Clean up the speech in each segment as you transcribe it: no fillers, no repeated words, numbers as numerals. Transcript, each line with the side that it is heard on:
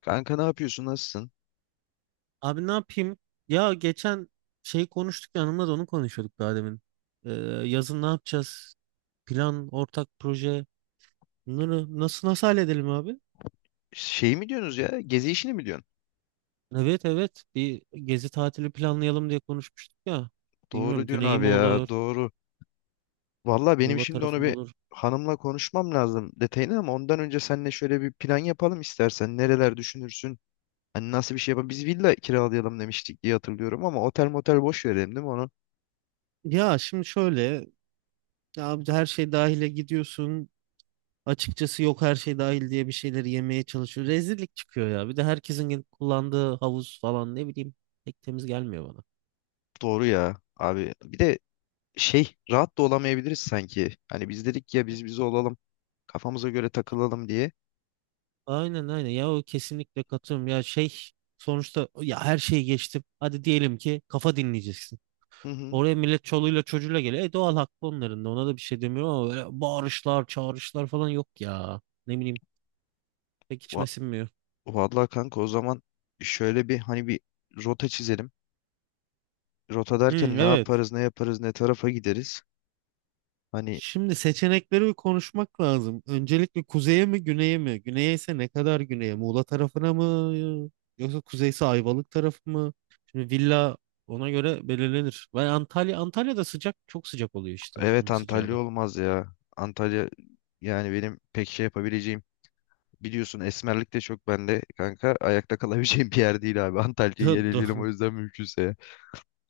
left: Kanka ne yapıyorsun? Nasılsın?
right: Abi ne yapayım? Ya geçen şey konuştuk yanımda da onu konuşuyorduk daha demin. Ee, Yazın ne yapacağız? Plan, ortak proje. Bunları nasıl halledelim abi?
left: Şey mi diyorsunuz ya? Gezi işini mi diyorsun?
right: Evet, evet, bir gezi tatili planlayalım diye konuşmuştuk ya. Bilmiyorum,
left: Doğru diyorsun
right: güney
left: abi
right: mi olur,
left: ya. Doğru. Valla benim
right: Muğla
left: şimdi
right: tarafı
left: onu
right: mı
left: bir
right: olur?
left: hanımla konuşmam lazım detayını, ama ondan önce seninle şöyle bir plan yapalım istersen. Nereler düşünürsün? Hani nasıl bir şey yapalım? Biz villa kiralayalım demiştik diye hatırlıyorum, ama otel motel boş verelim değil mi onu?
right: Ya şimdi şöyle, ya abi her şey dahile gidiyorsun. Açıkçası yok, her şey dahil diye bir şeyleri yemeye çalışıyor. Rezillik çıkıyor ya. Bir de herkesin kullandığı havuz falan, ne bileyim, pek temiz gelmiyor bana.
left: Doğru ya abi. Bir de şey, rahat da olamayabiliriz sanki. Hani biz dedik ya, biz olalım. Kafamıza göre takılalım diye.
right: Aynen, aynen ya, o kesinlikle katılıyorum ya, şey, sonuçta ya her şeyi geçtim, hadi diyelim ki kafa dinleyeceksin,
left: Hı hı.
right: oraya millet çoluğuyla çocuğuyla geliyor, doğal hakkı, onların da, ona da bir şey demiyorum ama böyle bağırışlar çağrışlar falan yok ya, ne bileyim, pek
left: Va-
right: içime sinmiyor.
left: Vallahi kanka, o zaman şöyle bir hani bir rota çizelim. Rota
right: Hı,
left: derken ne
right: evet.
left: yaparız, ne yaparız, ne tarafa gideriz? Hani
right: Şimdi seçenekleri bir konuşmak lazım. Öncelikle kuzeye mi güneye mi? Güneye ise ne kadar güneye? Muğla tarafına mı? Yoksa kuzeyse Ayvalık tarafı mı? Şimdi villa ona göre belirlenir. Ben Antalya'da sıcak, çok sıcak oluyor işte,
left: evet,
right: bunun sıcağı
left: Antalya
right: da.
left: olmaz ya. Antalya yani benim pek şey yapabileceğim. Biliyorsun esmerlik de çok bende kanka. Ayakta kalabileceğim bir yer değil abi. Antalya'yı yeleleyelim o
right: Doğru,
left: yüzden mümkünse ya.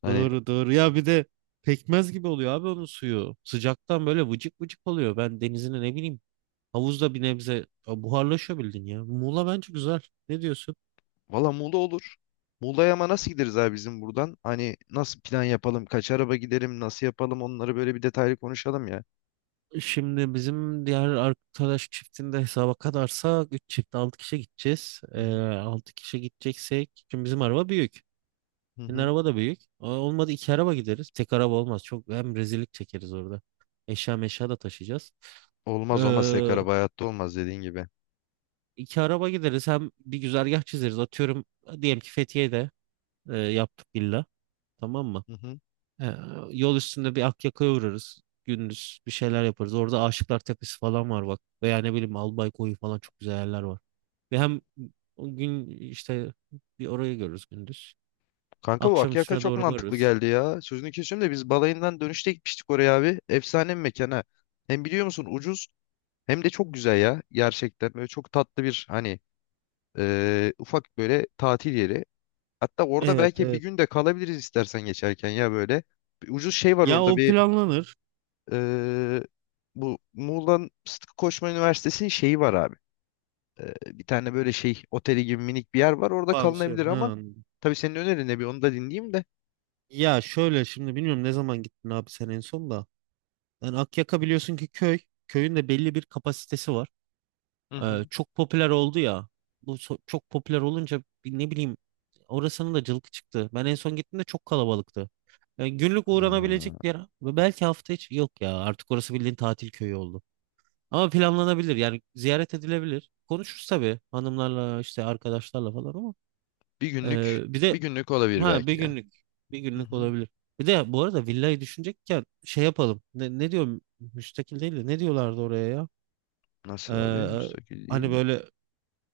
left: Hani
right: doğru, doğru. Ya bir de pekmez gibi oluyor abi onun suyu. Sıcaktan böyle vıcık vıcık oluyor. Ben denizine, ne bileyim, havuzda bir nebze, ya buharlaşıyor, bildin ya. Muğla bence güzel. Ne diyorsun?
left: valla Muğla olur. Muğla'ya ama nasıl gideriz abi bizim buradan? Hani nasıl plan yapalım? Kaç araba gidelim? Nasıl yapalım? Onları böyle bir detaylı konuşalım ya.
right: Şimdi bizim diğer arkadaş çiftinde hesaba kadarsa 3 çift 6 kişi gideceğiz.
left: Hı hı.
right: 6 kişi gideceksek şimdi bizim araba büyük.
left: Hı
right: Senin
left: hı.
right: araba da büyük. Olmadı iki araba gideriz. Tek araba olmaz. Çok hem rezillik çekeriz orada. Eşya meşya da taşıyacağız. Ee,
left: Olmaz, olmaz, tek araba hayatta olmaz dediğin gibi.
right: iki araba gideriz. Hem bir güzergah çizeriz. Atıyorum, diyelim ki Fethiye'de yaptık villa. Tamam mı?
left: Hı hı.
right: Ee, Yol üstünde bir Akyaka'ya uğrarız. Gündüz bir şeyler yaparız. Orada Aşıklar Tepesi falan var bak. Veya ne bileyim Albay Koyu falan çok güzel yerler var. Ve hem o gün işte bir orayı görürüz gündüz.
left: Kanka, bu
right: Akşam
left: Akyaka
right: üstüne
left: çok
right: doğru
left: mantıklı
right: varırız.
left: geldi ya. Sözünü kesiyorum da, biz balayından dönüşte gitmiştik oraya abi. Efsane bir mekana. Hem biliyor musun ucuz hem de çok güzel ya. Gerçekten böyle çok tatlı bir hani ufak böyle tatil yeri. Hatta orada
right: Evet,
left: belki bir
right: evet.
left: gün de kalabiliriz istersen, geçerken ya böyle. Bir ucuz şey var
right: Ya
left: orada
right: o
left: bir
right: planlanır.
left: eee, bu Muğla'nın Sıtkı Koçman Üniversitesi'nin şeyi var abi. Bir tane böyle şey oteli gibi minik bir yer var, orada kalınabilir,
right: Pansiyon. Ha,
left: ama
right: anladım.
left: tabii senin önerin ne, bir onu da dinleyeyim de.
right: Ya şöyle şimdi, bilmiyorum ne zaman gittin abi sen en son da. Yani Akyaka biliyorsun ki köy. Köyün de belli bir kapasitesi var.
left: Hı hı.
right: Çok popüler oldu ya. Çok popüler olunca bir, ne bileyim, orasının da cılkı çıktı. Ben en son gittiğimde çok kalabalıktı. Yani günlük uğranabilecek
left: Ha.
right: bir yer ve belki hafta içi, yok ya, artık orası bildiğin tatil köyü oldu. Ama planlanabilir yani, ziyaret edilebilir. Konuşuruz tabii hanımlarla işte arkadaşlarla falan ama
left: Bir günlük,
right: bir de,
left: bir günlük olabilir
right: ha, bir
left: belki ya.
right: günlük bir
left: Hı
right: günlük
left: hı.
right: olabilir. Bir de bu arada villayı düşünecekken şey yapalım. Ne diyorum, müstakil değil de ne diyorlardı oraya ya?
left: Nasıl abi?
right: Ee,
left: Müstakil
right: Hani
left: değil.
right: böyle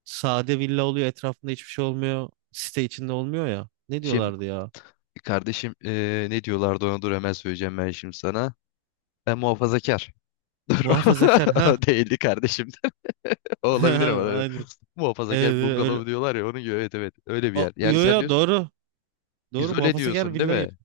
right: sade villa oluyor, etrafında hiçbir şey olmuyor. Site içinde olmuyor ya. Ne
left: Şimdi
right: diyorlardı ya?
left: kardeşim, ne diyorlardı ona, dur hemen söyleyeceğim ben şimdi sana. Ben muhafazakar. Dur.
right: Muhafazakar, ha.
left: Değildi kardeşim. O olabilir ama.
right: Aynen.
left: Muhafazakar
right: Evet, evet, öyle.
left: bungalov diyorlar ya, onun gibi. Evet, evet. Öyle bir
right: A,
left: yer. Yani
right: yo,
left: sen
right: yo,
left: diyorsun,
right: doğru. Doğru,
left: izole
right: muhafazakar
left: diyorsun değil
right: villa yeri.
left: mi?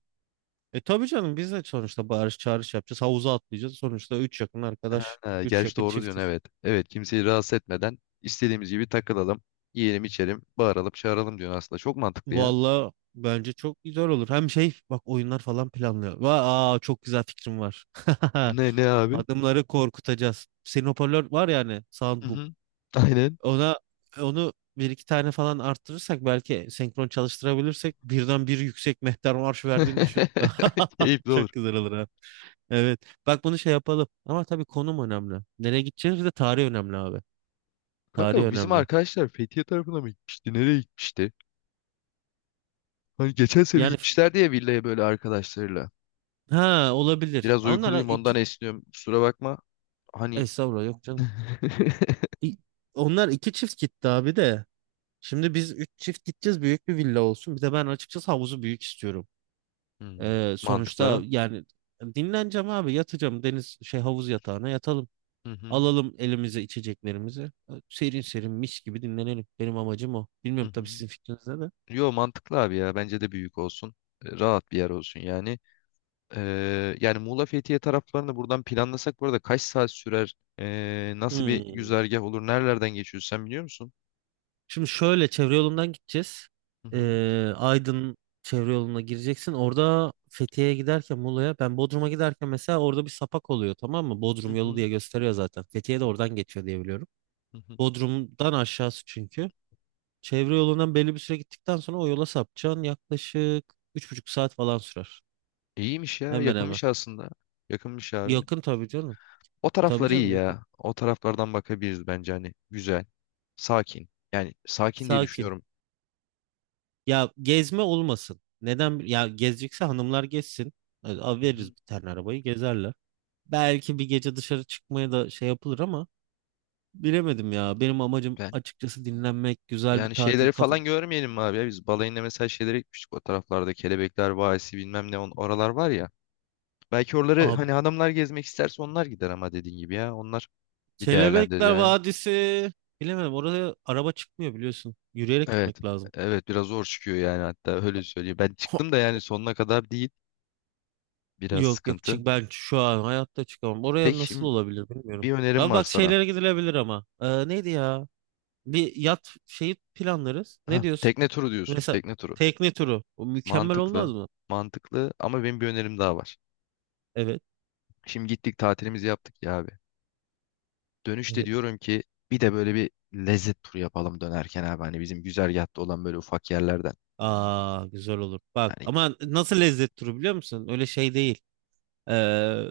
right: E tabii canım, biz de sonuçta bağırış çağırış yapacağız. Havuza atlayacağız. Sonuçta 3 yakın arkadaş.
left: Ha,
right: Üç
left: gerçi
right: yakın
left: doğru diyorsun,
right: çiftiz.
left: evet. Evet, kimseyi rahatsız etmeden istediğimiz gibi takılalım. Yiyelim içelim. Bağıralım çağıralım diyorsun aslında. Çok mantıklı ya.
right: Valla bence çok güzel olur. Hem şey bak, oyunlar falan planlıyor. Aa, çok güzel fikrim var.
left: Ne ne abi?
right: Adımları korkutacağız. Senin hoparlör var yani.
left: Hı
right: Sound.
left: hı. Aynen.
right: Ona onu bir iki tane falan arttırırsak, belki senkron çalıştırabilirsek, birden bir yüksek mehter marş verdiğini düşün.
left: Keyifli olur.
right: Çok güzel olur, ha. Evet. Bak, bunu şey yapalım. Ama tabii konum önemli. Nereye gideceğiz? Bir de tarih önemli abi.
left: Kanka,
right: Tarih
left: bu bizim
right: önemli.
left: arkadaşlar Fethiye tarafına mı gitmişti? Nereye gitmişti? Hani geçen sene
right: Yani
left: gitmişlerdi ya villaya, böyle arkadaşlarıyla.
right: ha, olabilir.
left: Biraz
right: Onlar
left: uykuluyum ondan
right: iki.
left: esniyorum. Kusura bakma. Hani.
right: Estağfurullah, yok canım. İ- Onlar iki çift gitti abi de. Şimdi biz üç çift gideceğiz. Büyük bir villa olsun. Bir de ben açıkçası havuzu büyük istiyorum.
left: Hmm,
right: Sonuçta
left: mantıklı.
right: yani, dinleneceğim abi, yatacağım deniz şey havuz yatağına yatalım.
left: Hı hı,
right: Alalım elimize içeceklerimizi. Serin serin mis gibi dinlenelim. Benim amacım o.
left: hı
right: Bilmiyorum tabii,
left: hı.
right: sizin fikrinizde de.
left: Yo, mantıklı abi ya. Bence de büyük olsun. Rahat bir yer olsun yani. Yani Muğla Fethiye taraflarını buradan planlasak bu arada kaç saat sürer? Nasıl bir
right: Hmm.
left: güzergah olur? Nerelerden geçiyoruz, sen biliyor musun?
right: Şimdi şöyle, çevre yolundan gideceğiz.
left: Hı hı,
right: Aydın çevre yoluna gireceksin. Orada Fethiye'ye giderken, Muğla'ya, ben Bodrum'a giderken mesela orada bir sapak oluyor, tamam mı?
left: hı
right: Bodrum yolu
left: hı,
right: diye gösteriyor zaten. Fethiye de oradan geçiyor diye biliyorum.
left: hı hı.
right: Bodrum'dan aşağısı çünkü. Çevre yolundan belli bir süre gittikten sonra o yola sapacaksın. Yaklaşık 3,5 saat falan sürer.
left: İyiymiş ya.
right: Hemen hemen.
left: Yakınmış aslında. Yakınmış abi.
right: Yakın tabii canım.
left: O
right: Tabii
left: taraflar iyi
right: canım, yakın.
left: ya. O taraflardan bakabiliriz bence hani. Güzel. Sakin. Yani sakin diye
right: Sakin.
left: düşünüyorum.
right: Ya gezme olmasın. Neden? Ya gezecekse hanımlar gezsin. Hadi al
left: Hı
right: veririz
left: hı.
right: bir tane arabayı, gezerler. Belki bir gece dışarı çıkmaya da şey yapılır ama bilemedim ya. Benim amacım
left: Ben
right: açıkçası dinlenmek, güzel bir
left: yani
right: tatil
left: şeyleri
right: kafa.
left: falan görmeyelim mi abi ya? Biz balayında mesela şeylere gitmiştik o taraflarda. Kelebekler Vadisi bilmem ne on, oralar var ya. Belki oraları,
right: Abi
left: hani adamlar gezmek isterse onlar gider, ama dediğin gibi ya. Onlar bir değerlendir
right: Kelebekler
left: yani.
right: Vadisi. Bilemedim, oraya araba çıkmıyor biliyorsun. Yürüyerek
left: Evet.
right: gitmek lazım.
left: Evet, biraz zor çıkıyor yani, hatta öyle söyleyeyim. Ben çıktım da yani, sonuna kadar değil. Biraz
right: Yok, yok,
left: sıkıntı.
right: çık, ben şu an hayatta çıkamam. Oraya
left: Peki
right: nasıl
left: şimdi
right: olabilir bilmiyorum.
left: bir önerim
right: Ben
left: var
right: bak
left: sana.
right: şeylere gidilebilir ama. Neydi ya? Bir yat şeyi planlarız. Ne
left: Ha,
right: diyorsun?
left: tekne turu diyorsun.
right: Mesela
left: Tekne turu.
right: tekne turu. O mükemmel olmaz
left: Mantıklı.
right: mı?
left: Mantıklı, ama benim bir önerim daha var.
right: Evet.
left: Şimdi gittik tatilimizi yaptık ya abi. Dönüşte
right: Evet.
left: diyorum ki, bir de böyle bir lezzet turu yapalım dönerken abi. Hani bizim güzergahta olan böyle ufak yerlerden.
right: Aa, güzel olur. Bak
left: Hani
right: ama, nasıl lezzet turu biliyor musun? Öyle şey değil. Ee,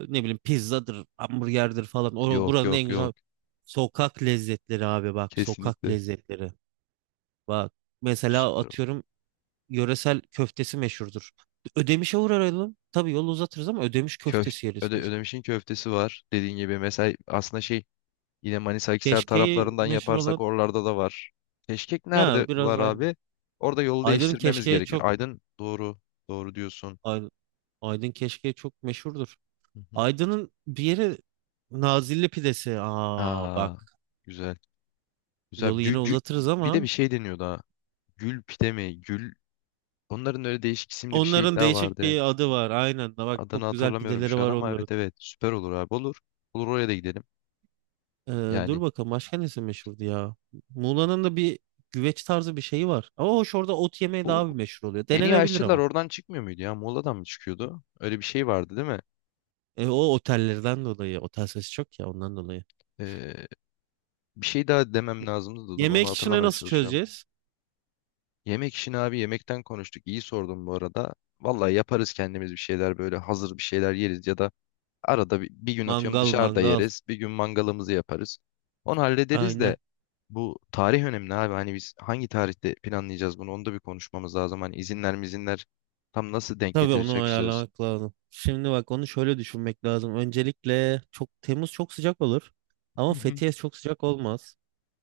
right: Ne bileyim pizzadır, hamburgerdir falan. O,
left: yok,
right: buranın en
left: yok, yok.
right: güzel sokak lezzetleri abi bak. Sokak
left: Kesinlikle.
right: lezzetleri. Bak, mesela
left: Süper olur.
right: atıyorum, yöresel köftesi meşhurdur. Ödemiş'e uğrayalım. Tabii yolu uzatırız ama Ödemiş
left: Köf
right: köftesi yeriz
left: Öde
right: mesela.
left: Ödemiş'in köftesi var. Dediğin gibi mesela, aslında şey, yine Manisa Akhisar
right: Keşke'yi
left: taraflarından
right: meşhur
left: yaparsak
right: olan,
left: oralarda da var. Keşkek nerede
right: ne, biraz
left: var
right: aynı.
left: abi? Orada yolu
right: Aydın'ın
left: değiştirmemiz
right: keşkeği
left: gerekir.
right: çok.
left: Aydın, doğru. Doğru diyorsun.
right: Aydın, Aydın keşkeği çok meşhurdur. Aydın'ın bir yeri Nazilli pidesi. Aa
left: Aa,
right: bak,
left: güzel. Güzel.
right: yolu
left: Gü,
right: yine
left: gü-
right: uzatırız
left: bir de bir
right: ama
left: şey deniyordu ha. Gül pide mi? Gül. Onların öyle değişik isimli bir şey
right: onların
left: daha
right: değişik
left: vardı.
right: bir adı var. Aynen, da bak,
left: Adını
right: çok güzel
left: hatırlamıyorum
right: pideleri
left: şu an,
right: var
left: ama
right: onların.
left: evet, evet. Süper olur abi. Olur. Olur, oraya da gidelim.
right: Ee, Dur
left: Yani
right: bakalım başka nesi meşhurdu ya? Muğla'nın da bir güveç tarzı bir şeyi var. Ama hoş, orada ot yemeği
left: bu
right: daha bir meşhur oluyor.
left: en iyi
right: Denenebilir
left: aşçılar
right: ama.
left: oradan çıkmıyor muydu ya? Muğla'dan mı çıkıyordu? Öyle bir şey vardı değil mi?
right: E, o otellerden dolayı. Otel sesi çok ya, ondan dolayı.
left: Ee, bir şey daha demem lazımdı da, dur onu
right: Yemek işini
left: hatırlamaya
right: nasıl
left: çalışıyorum.
right: çözeceğiz?
left: Yemek işini abi, yemekten konuştuk. İyi sordum bu arada. Vallahi yaparız kendimiz bir şeyler, böyle hazır bir şeyler yeriz ya da arada bir gün atıyorum
right: Mangal,
left: dışarıda
right: mangal.
left: yeriz. Bir gün mangalımızı yaparız. Onu hallederiz
right: Aynen.
left: de, bu tarih önemli abi. Hani biz hangi tarihte planlayacağız bunu, onu da bir konuşmamız lazım. Hani izinler mizinler tam nasıl denk
right: Tabii onu
left: getirecektiririz.
right: ayarlamak lazım. Şimdi bak, onu şöyle düşünmek lazım. Öncelikle çok, Temmuz çok sıcak olur.
left: Hı
right: Ama
left: hı.
right: Fethiye çok sıcak olmaz.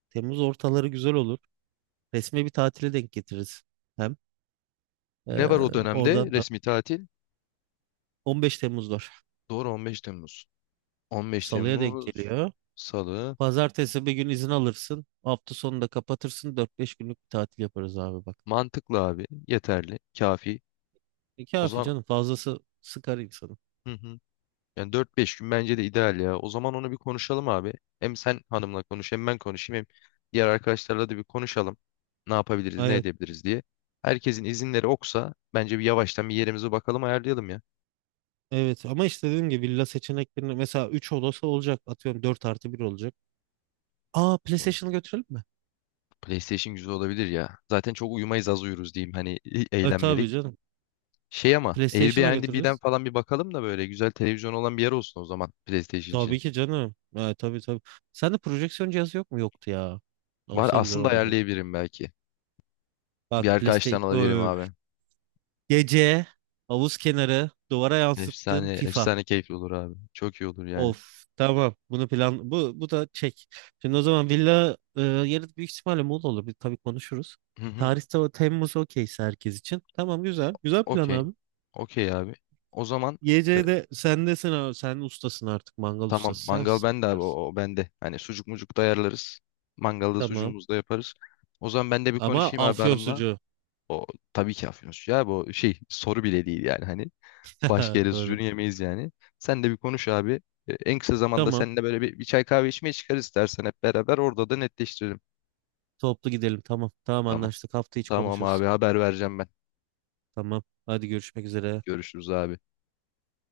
right: Temmuz ortaları güzel olur. Resmi bir tatile denk getiririz. Hem e,
left: Ne var o dönemde
right: oradan da
left: resmi tatil?
right: 15 Temmuz var.
left: Doğru, 15 Temmuz. 15
right: Salıya denk
left: Temmuz
right: geliyor.
left: Salı.
right: Pazartesi bir gün izin alırsın. Hafta sonu da kapatırsın. Dört beş günlük bir tatil yaparız abi bak.
left: Mantıklı abi. Yeterli. Kafi.
right: E,
left: O
right: kafi
left: zaman
right: canım, fazlası sıkar insanı.
left: hı hı. Yani dört beş gün bence de ideal ya. O zaman onu bir konuşalım abi. Hem sen hanımla konuş, hem ben konuşayım, hem diğer arkadaşlarla da bir konuşalım. Ne yapabiliriz, ne
right: Evet,
left: edebiliriz diye. Herkesin izinleri oksa, bence bir yavaştan bir yerimize bakalım, ayarlayalım ya.
right: evet, ama işte dediğim gibi villa seçeneklerinde mesela 3 odası olacak, atıyorum 4 artı bir olacak. Aa, PlayStation'ı götürelim mi?
left: PlayStation güzel olabilir ya. Zaten çok uyumayız, az uyuruz diyeyim hani,
right: E tabii
left: eğlenmelik.
right: canım.
left: Şey, ama
right: PlayStation'a
left: Airbnb'den
right: götürürüz.
left: falan bir bakalım da böyle güzel televizyon olan bir yer olsun o zaman, PlayStation
right: Tabii
left: için.
right: ki canım. E, tabii, tabii. Sende projeksiyon cihazı yok mu? Yoktu ya.
left: Var
right: Olsa güzel
left: aslında,
right: olurdu.
left: ayarlayabilirim belki.
right: Bak,
left: Bir arkadaştan
right: PlayStation.
left: alabilirim
right: Öf.
left: abi.
right: Gece havuz kenarı duvara yansıttığın
left: Efsane,
right: FIFA.
left: efsane keyifli olur abi. Çok iyi olur yani.
right: Of, tamam, bunu plan, bu da çek. Şimdi o zaman villa yarın büyük ihtimalle Muğla olur. Bir, tabii konuşuruz.
left: Hı hı.
right: Tarihte o Temmuz okeyse herkes için. Tamam, güzel. Güzel plan
left: Okey.
right: abi.
left: Okey abi. O zaman e,
right: Geceye de sendesin abi. Sen ustasın artık. Mangal
left: tamam,
right: ustası sensin.
left: mangal
right: Sen
left: bende abi, o,
right: yaparsın.
left: o bende. Hani sucuk mucuk da ayarlarız. Mangalda
right: Tamam.
left: sucuğumuzu da yaparız. O zaman ben de bir
right: Ama
left: konuşayım abi
right: afyon
left: hanımla.
right: sucuğu.
left: O tabii ki afyon sucuğu abi, o şey, soru bile değil yani hani. Başka yere
right: Doğru.
left: sucuğunu yemeyiz yani. Sen de bir konuş abi. En kısa zamanda
right: Tamam.
left: seninle böyle bir çay kahve içmeye çıkarız istersen hep beraber. Orada da netleştirelim.
right: Toplu gidelim. Tamam. Tamam,
left: Tamam.
right: anlaştık. Hafta içi
left: Tamam
right: konuşuruz.
left: abi, haber vereceğim ben.
right: Tamam. Hadi görüşmek üzere.
left: Görüşürüz abi.